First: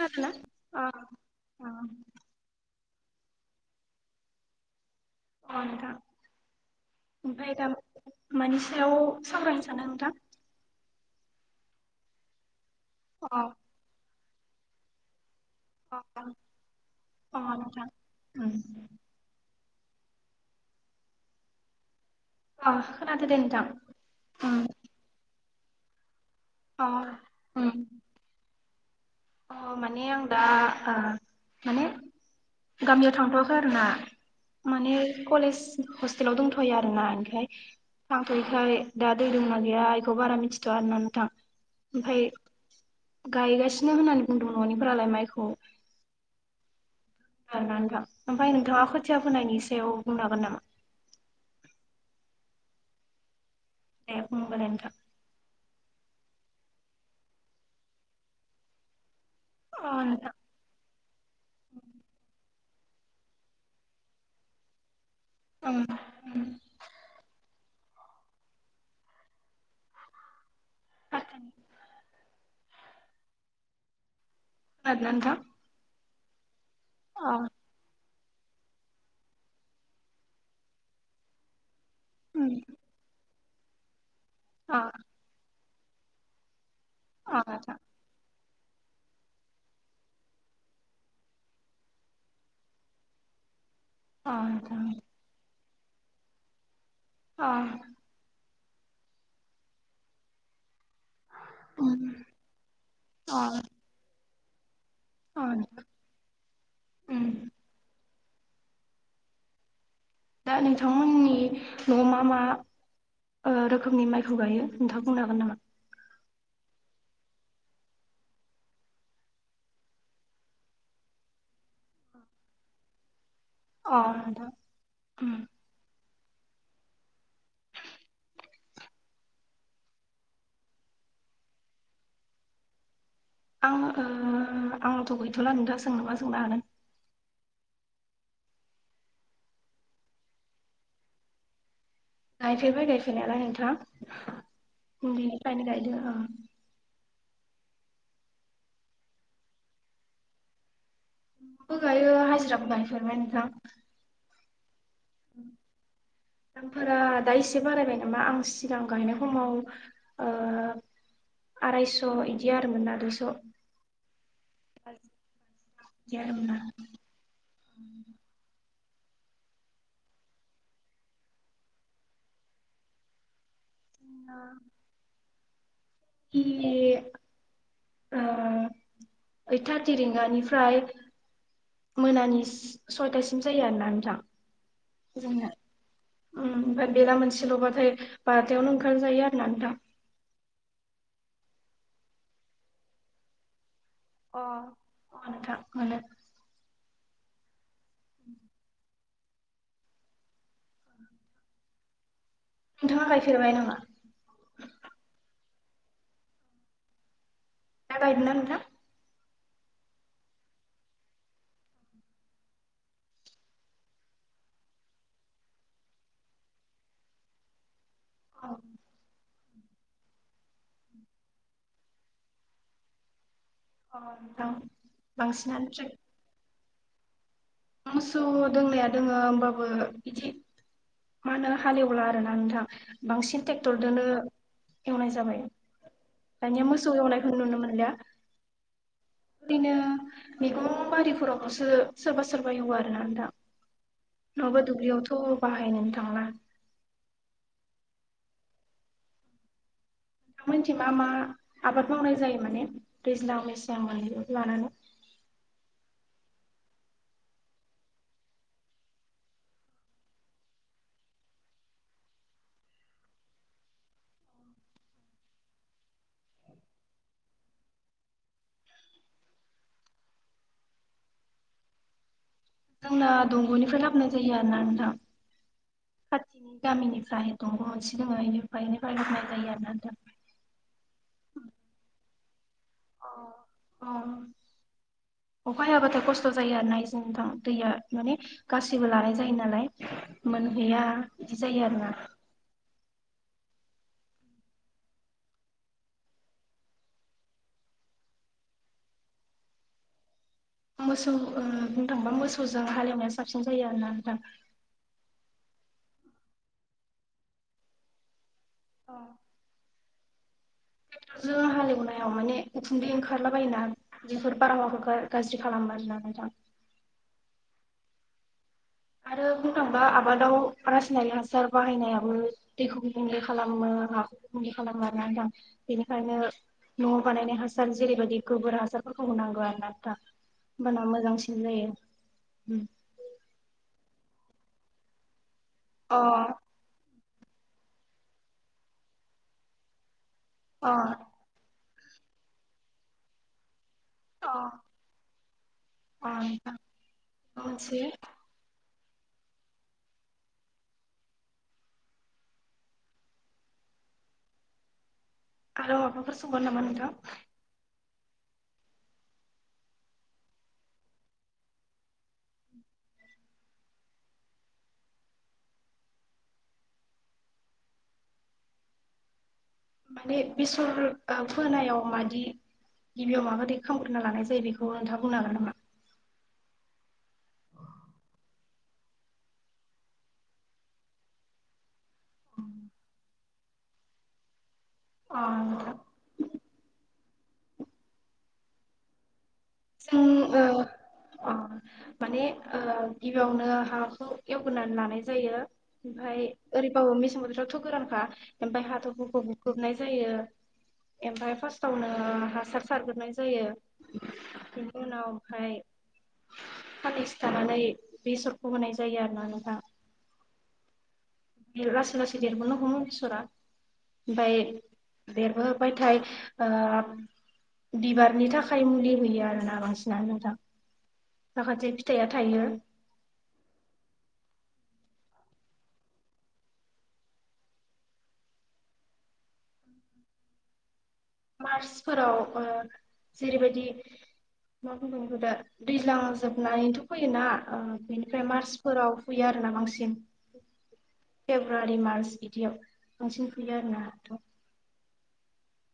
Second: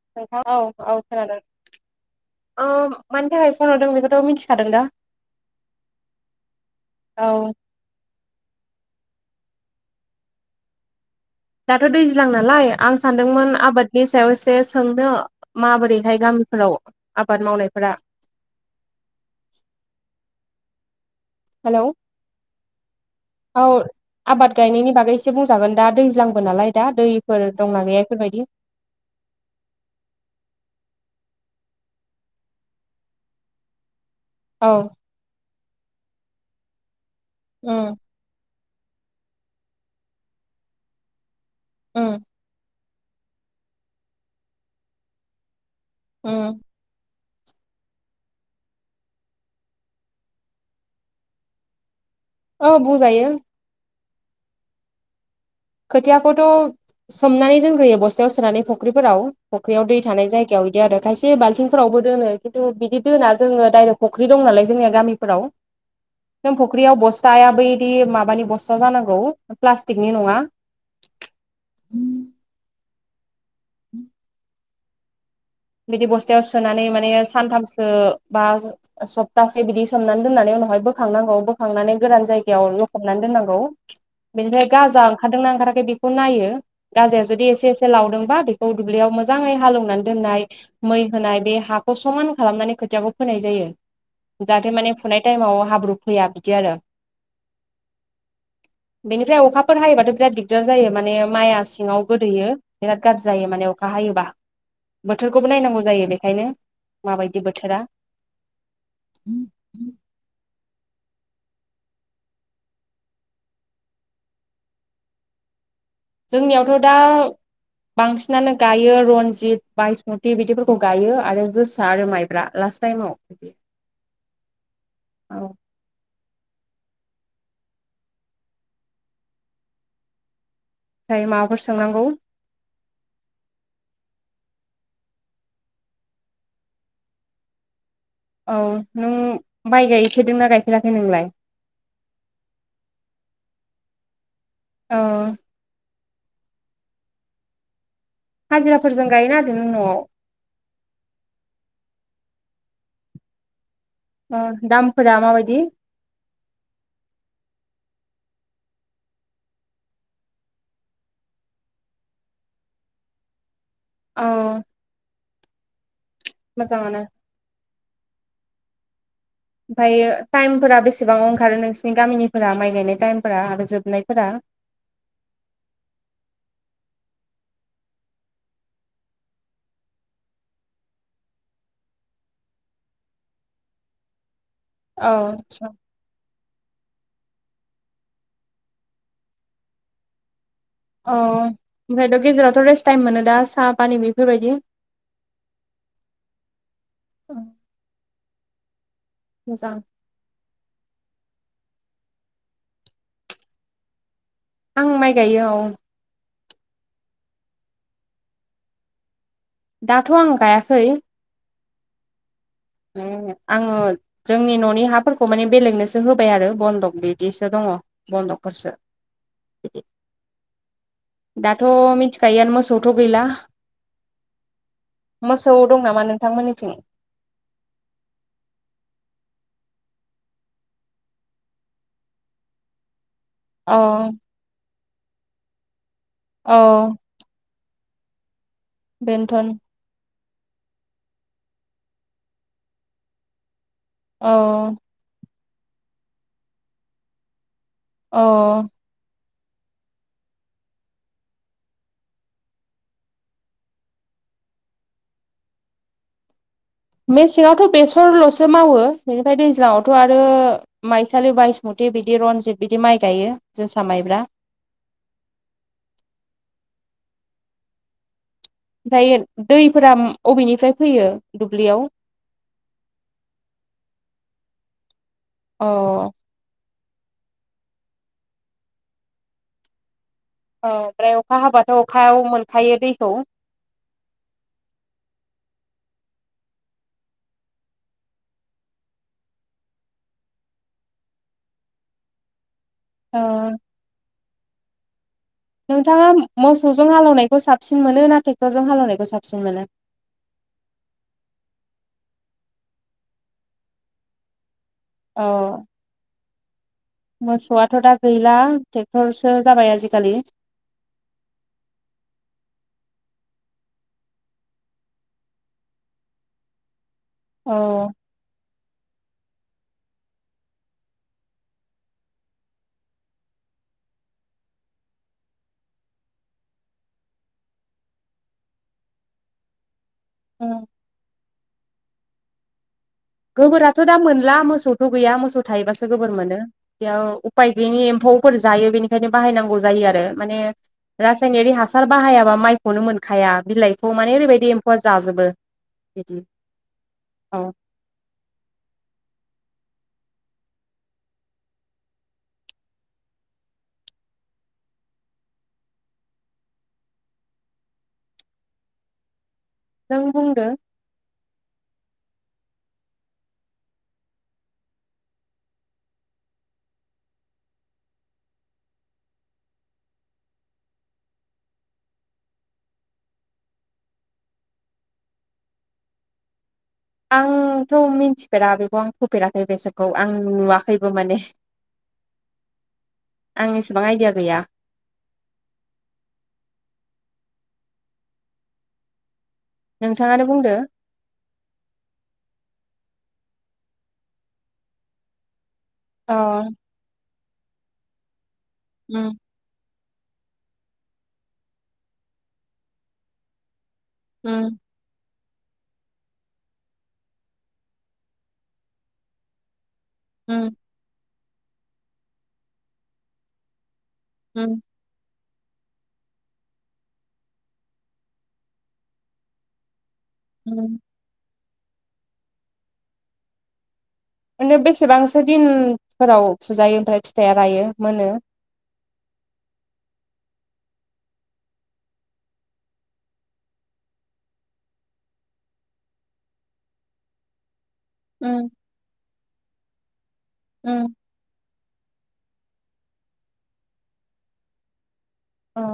खोनादोंना? [unintelligible] औ अ औ खोनादों अ ओ मानि थाखाय फनहरदों बेखौथ' मिथिखादों दा [unintelligible] [unintelligible] औ सायाव सामरायनो सानो नोंथां दाथ' दैज्लां नालाय आं अ सानदोंमोन आबादनि सायाव एसे सोंनो अ माबोरैहाय गामिफोराव अ आबाद नोंथां मावनायफोरा उम हेलौ आ औ आबाद गायनायनि बागै एसे बुंजागोन दा दैज्लां बो नालाय अ दा दैफोर उम दंना गैया इफोरबायदि अ माने आं दा ओ माने गामियाव थांथ'वाखै आरोना औ माने कलेज हस्टेलाव दंथ'यो आरोना [unintelligible] उम थांथ'यैखाय दा दै दंना गैया इखौ बारा मिथिथ'वा आरोना नोंथां उम ओमफाय गायगासिनो [unintelligible] होननानै बुंदों न'निफोरालाय माइखौ उम आरोना नोंथां ओमफाय नोंथाङा खोथिया फोनायनि सायाव बुंनो हागोन नामा औ बुजायो दे बुं होमबालाय नोंथां खोथियाखौथ' सोमनानै दोनग्रोयो बस्थायाव सोनानै फुख्रिफोराव अ फख्रियाव दै थानाय नोंथां जायगायाव इदि आरो खायसे बाल्थिंफोरावबो दोनो [unintelligible] बिदि दोना जङो डाइरेक्ट फ'ख्रि दं नालाय जोंनिया गामि फोराव ओम [unintelligible] फख्रियाव बस्थाया बै [unintelligible] माबानि बस्था जानांगौ प्लास्टिकनि नङा [unintelligible] [unintelligible] खोनादोना नोंथां बिदि बस्थायाव सोनानै माने अ ओम अ सानथामसो बा सप्तासे बिदि सोमनानै दोननानै उनावहाय बोखांनांगौ बोखांनानै गोरान नोंथां जायगायाव लखब [unintelligible] दोननांगौ बेनिफ्राय गाजा अ ओंखारदोंना ओंखाराखै बेखौ नायो गाजाया जुदि एसे एसे लावदोंबा बे गौ दुब्लियाव मोजाङै हालेवनानै दोननाय मै होनाय बे हाखौ समान खालामनानै खोथियाखौ फोनाय जायो जाहाथे नोंथां माने अ फुनाय टाइमाव हाब्रु फैया बिदि आरो अ बेनिफ्राय अखाफोर हायोबाथ' बिराद दिगदार जायो माने माइआ ओम सिङाव गोदैयो बिराद गाज्रि अ जायो माने अखा हायोबा अ बोथोरखौबो ओम नायनांगौ जायो बेखायनो माबायदि बोथोरा दा नोंथांमोननि न' मा मा अ रोखोमनि माइखौ गायो नोंथाङ बुंनो हागोन नामा जोंनियावथ' दा बांसिनानो गायो रनजित बायसमुति बिदिफोरखौ गायो आरो जोसा आरो माइब्रा फासटाइमाव अ नोंथां ओम औ ओमफ्राय माबाफोर सोंनांगौ अ आंनथ' गैथ'ला नोंथाङा सोंनोबा सोंनो हागोन औ नों माइ गायफेरदोंना गायफेराखै नोंलाय गायफेरबाय गायफेरनायालाय नोंथां औ उनदैनिफ्रायनो गायदो अं हाजिराफोरजों गाय ना ओरैनो न'आव बो गायो हाजिराबो गायफेरबाय नोंथां अ दाम दामफोरा दा एसे बारायबाय जेनबा आं सिगां गायनाय समाव ओ आरायस' इदि आरोमोनना दुइस' अ [unintelligible] मोजांङानो [unintelligible] ओमफायो टाइमफोरा बेसेबां ओंखारो नोंसिनि गामिनिफोरा माइ गायनाय टाइमफोरा आरो जोबनायफोरा ना [unintelligible] ओ ओइट थारटि रिंगानिफ्राय मोनानि सयथासिम जायो आरोना नोंथां औ जोंना आतसा ओमफ्राय बेला मोनसेल'बाथाय बार'थायावनो ओंखाम जायो आरो ना नोंथां औ ओमफ्रायथ' गेजेरावथ' रेस्ट टाइम मोनो दा सा अ औ नोंथां मोनो औ [unintelligible] मोजां नोंथांङा गायफेरबाय नामा? आं माइ गायो औ दा गायदों ना नोंथां? दाथ' आं गायाखै आंङो जोंनि न'नि हाफोरखौ माने बेलेगनोसो होबाय आरो बन्दक बिदिसो दंङ। अ बन्दकफोरसो दाथ' मिथिखायोआनो मोसोथ गैला अ दा मोसौ बांसिनानो दं ट्रे नामा [unintelligible] मोसौ दोंनाया दोंङो होमबाबो बिदि मा होनो हालिवला आरो ना नोंथां बांसिन औ ट्रेक्टरदोनो एवनाय जाबाय औ दानिया मोसौ एवनायखौ नुनो मोनो मोनो बेनोथन बिदिनो मैगं बारिफोरावसो सोरबा सोरबा एवो आरो ना दा नोंथां औ नंङाबा दुब्लियावथ' बाहायनोनो थांला औ नोंथांमोनथिं मा मा आबाद मावनाय जायो माने दैज्लां मेसें मोननैखौबो लानानै [inaudible] मेसेंआवथ' बेसरल'सो मावो बेनिफ्राय दैज्लांवथ' आरो माइसालि बायस मथ बिबिदि रनजित बिदि माइ गायो जोसा माइब्रा ओमफ्राय दैफोरा अबेनिफ्राय फैयो दुब्लियाव जोंना दंग'निफ्राय लाबोनाय जायो आरोना नोंथां अ खाथिनि गामिनिफ्राय [unintelligible] दंग' मोनसे दोङो इनिफा एैफ्रायाय लबनाय जायो आरोा दा औ ओमफ्राय अखा हाबाथ' अखायाव मोन फायो दैखौ अ अखा हायाब्लाथाय खस्थ' जायो आरोना एसे नोंथां दैया माने गासिबो लानाय जायो नालाय मोन गैया बिदि जायो आरोना ओ नोंथांङा मोसौजों हालौनायखौ साबसिन मोनो ना ट्रेक्टरजों हालौनायखौ साबसिन मोनो? [inaudible] मोसौ ओ बुंनो थांबा मोसौजों हालेवनाया साबसिन जायो आरोना नोंथां अ मोसौआथ' दा गैला। ट्रेक्टरसो जाबाय आजिखालि जों हालेवनायाव माने उखुन्दै ओंखाम ओंखारला बायोना बेफोर बारहावाखौ गाज्रि खालामो आरोना नोंथां। औ। आरो बुंनो थाङोबा आबादाव रासायनारि हासार बाहायनायाबो दैखौ गुबुंले खालामो। खालामो आरोना नोंथां बेनिखायनो न'आव बानायनाय हासार जेरैबायदि गोबोर हासारफोरखौ होनांगौ आरो ना। उम होमबाना मोजांसिन जायो। गोबोराथ' दा मोनला मोसौथ' गैया मोसौ थायोबासो अ गोबोर मोनो बेयाव उफाय गैयिनि एम्फौफोर जायो बेनिखायनो बायनांगौ जायो आरो मानि अ रासायनारि हासार बाहायाबा माइखौनो मोनखाया बिलाइ औ माने अ ओरैबायदि एम्फौआ जाजोबो अ बिदि नोंथां औ। मोनसे आरो माबाफोर सोंबावनो नामा नोंथां। नों बुंदो। माने बेसर फोनायाव मादि गिबियाव माबादै खालामग्रोनना लानाय जायो बेखौ नोंथाङा बुंनो हागोन नामा? आंथ' मिथिफेरा बेखौ आं फोफेराखै बेसरखौ आं नुवाखैबो माने [inaudible] आं एसेबां आइडिया गैया। अ। जों नोंथाङानो बुंदो माने ओ गिबियावनो हाखौ एवगोरानै लानाय जायो अ ओमफ्राय ओरैबाबो मेसें बोथोर थ' गोरानखा ओमफ्राय उम हाथ'रफोरखौ बुख्रुबनाय जायो ओमफ्राय फार्स्टवनो हासार सारग्रोनाय जायो। [inaudible] उनावहाय साननैसो थानानै बेसरखौ होनाय जायो आरो ना नोंथां। उम। लासै लासै देरबोनो हमो इसरा ओमफाय उम बेरबोबाथाय ओ बिबारनि थाखाय मुलि होयो आरोना बांसिन। ना नोंथां उम माखासे फिथाइया थायो। बिनो बेसेबांसो दिनफोराव फुजायो ओमफ्राय फिथाइया रायो मोनो। मार्चफोराव ओ जेरैबायदि मा बुंगोन बेखौ दा दैज्लां जोबनायैथ' फैयोना ओ। बेनिफ्राय उम मार्चफोराव फुयो आरोना बांसिन उम फेब्रुवारि मार्च। बिदियाव बांसिन फुयो आरो नोंथां। औ।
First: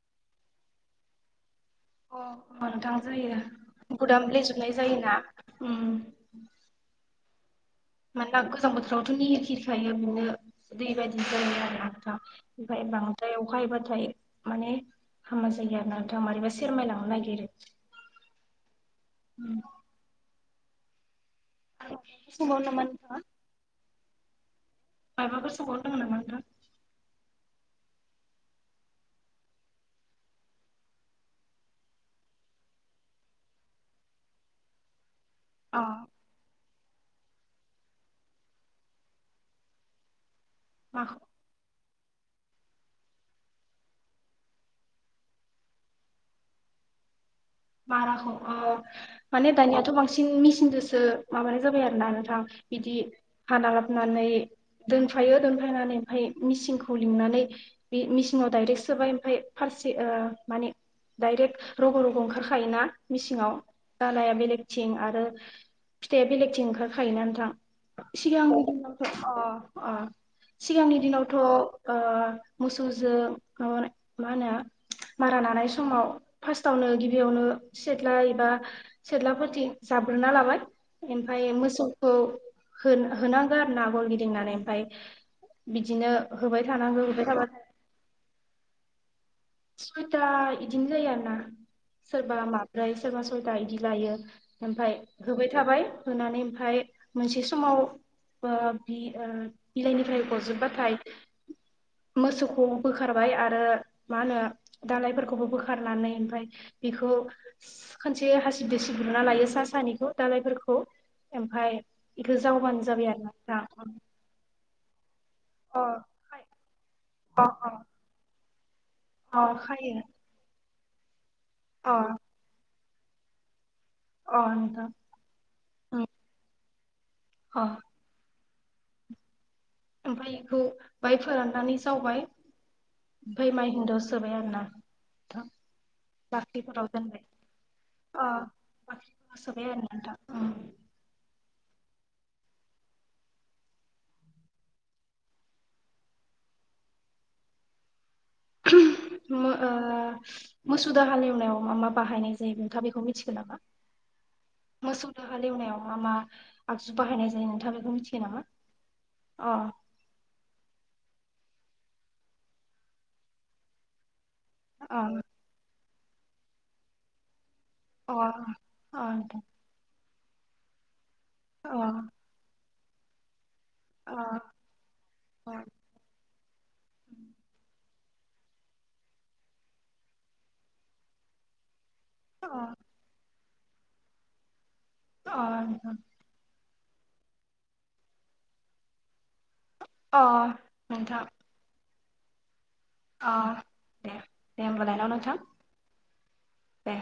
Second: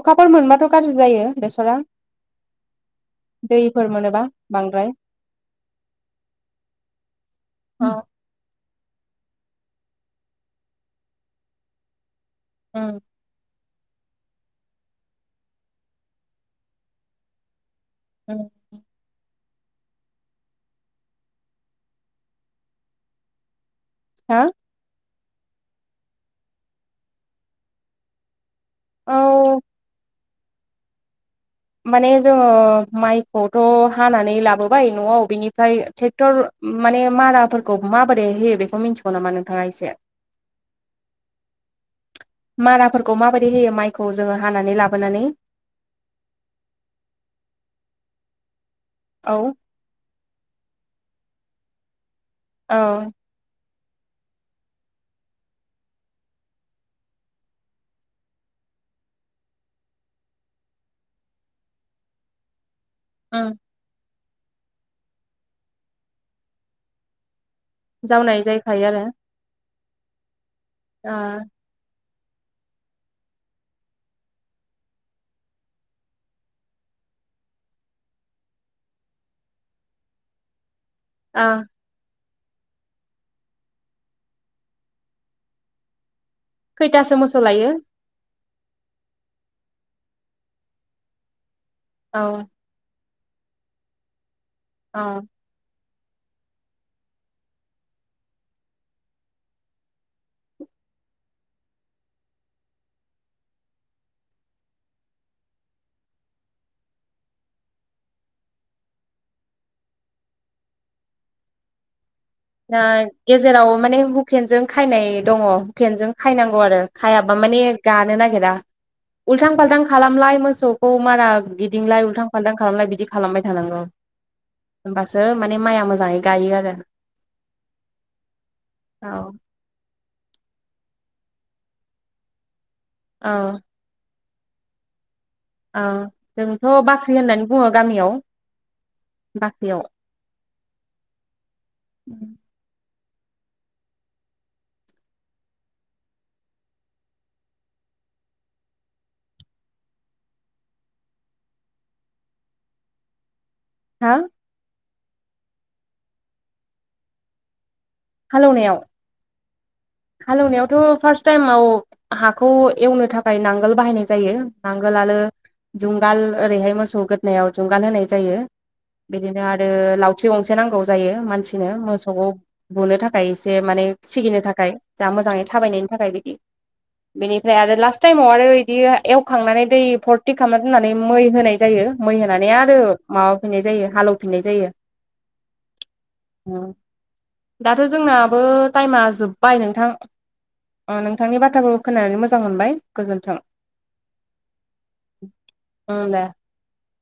अखाफोर मोनबाथ' गाज्रि जायो बेसरा। अ नोंथां जायो दैफोर मोनोबा बुदामलेे जोबनाय बांद्राय जायोना ओम। अ मानोना गोजां बोथोरावथ' निहिर खिरिखायो बिनो दै बायदि जायो आरोना नोंथां। ओमफाय उम बांद्राय अख हायोबाथ' ओमफ्राय माने हामा जायो आरोना नोंथां मारैबा सेरमायलांनो नागिरो। औ। उम सबावनो नामा नोंथांङा हा। मायबाफोर सोंबावनो दंङ नामा नोंथां? औ। माने जोंङो माइखौथ' हानानै लाबोबाय न'आव बिनिफ्राय अ ट्रेक्टर माने माराफोरखौ माबोरै होयो बिखौ मिथिगौ नामा नोंथांङा एसे? माखौ? माराफोरखौ माबायदि होयो माइखौ जोंङो हानानै लाबोनानै। माराखौ ओ माने औ दानियाथ' बांसिन मेचिनजोंसो माबानाय जाबाय आरोना नों थां बिदि औ हाना लाब नानै दोनफायो दोनफैनानै ओमफ्राय मिसिनखौ लिंनानै बि मिसिनाव डाइरेक्ट सो जोबाय ओमफ्राय फारसे ओ माने डाइरेक्ट रग' रग' ओंखार खा खायोना उम मिसिंयाव दालाया बेलेगथिं आरो फिथाइआ बेलेगथिं ओंखारखायोना नोंथां? जावनाय सिगांनि जायखायो दिनावथ' आरो अ अ सिगांनि दिनावथ' ओ मोसौजों माबानाय मा होनो मारा नानाय समाव फास्तयावनो गिबि बेयावनो सिथ्ला एबा सिथ्लाफोरथि जाब्रेना लाबाय ओमफाय ओ मोसौखौ होन होनांगौ आरो ना गल गिदिंनानै ओमफाय बिदिनो होबाय थानांगौ खैथासो होबाय मोसौ थाबाथाय लायो। सुइथा इदिनो जायो आरो ना सोरबा औ माब्रै। सोरबा सयथा इदि लायो ओमफाय औ होबाय थाबाय होनानै ओमफ्राय मोनसे समाव बा बि ओ बिलाइनिफ्राय गजोबबाथाय मोसौखौ बोखारबाय आरो मा होनो दालायफोरखौबो बोखारनानै ओमफ्राय बिखौ खोनसे हासिबदो सिबदो हमना लायो सा सानिखौ दालायफोरखौ ओमफाय इखो जावबानो फाय जाबाय आरोना नोंथां गेजेराव माने हुकेनजों खायनाय दंङ अ हुकेनजों खायनांगौ आरो। हायाबा अ माने अ गानो नागिरा उल्थां अ फाल्थां खायो खालामलाय मोसौखौ मारा अ गिदिंलाय उलथां फालथां खालामलाय बिदि खालामबाय थानांगौ। अ नोंथां होनबासो माने माइआ मोजाङै गायो आरो। औ औ ओमफ्राय बेखौ बाय फोराननानै जावबाय ओमफ्राय माइ हुंदोआव संबाय आरो ना। नोंथां ओं‌ जोंथ' बाख्रिफोराव बाख्रि होननानै बुङो गामियाव बासोबाय आरो बाख्रियाव नोंथां ओम। [inaudible] [inaudible] मो ओ मोसुदो हालेवनायाव मा मा बाहायनाय जायो नोंथाङा बेखौ मिथिगो नामा। हां मोसौदो हालेवनायाव मा मा आगजु बाहायनाय जायो नोंथां बेखौ मिथियो नामा। अ। हाल एवनायावथ' फार्स्ट टाइमाव हाखौ एवनो थाखाय नांगोल बाहायनाय जायो। नांगोल अ आलो जुगाल ओरैहाय मोसौ गोदनायाव जुंगान होनाय अ जायो अ नोंथां अ बिदिनो आरो लावथि गंसे नांगौ जायो। मानसिनो मोसौखौ बुनो थाखाय एसे माने अ सिगिनो थाखाय जों मोजाङै थाबायनायनि थाखाय बिदि बेनिफ्राय आरो लास टाइमाव आरो इदि एवखांनानै दै भरथि खालामना दोननानै मै होनाय जायो। मै होनानै अ आरो माबाफिननाय जायो हालौफिननाय जायो। अ दाथ' जोंनाबो टाइम आ जोबबाय नोंथां अ अ नोंथां नोंथांनि बाथ्राखौ खोनानानै मोजां मोनबाय अ गोजोन्थों दे दे होमबालाय न' नोंथां ओं दे दे।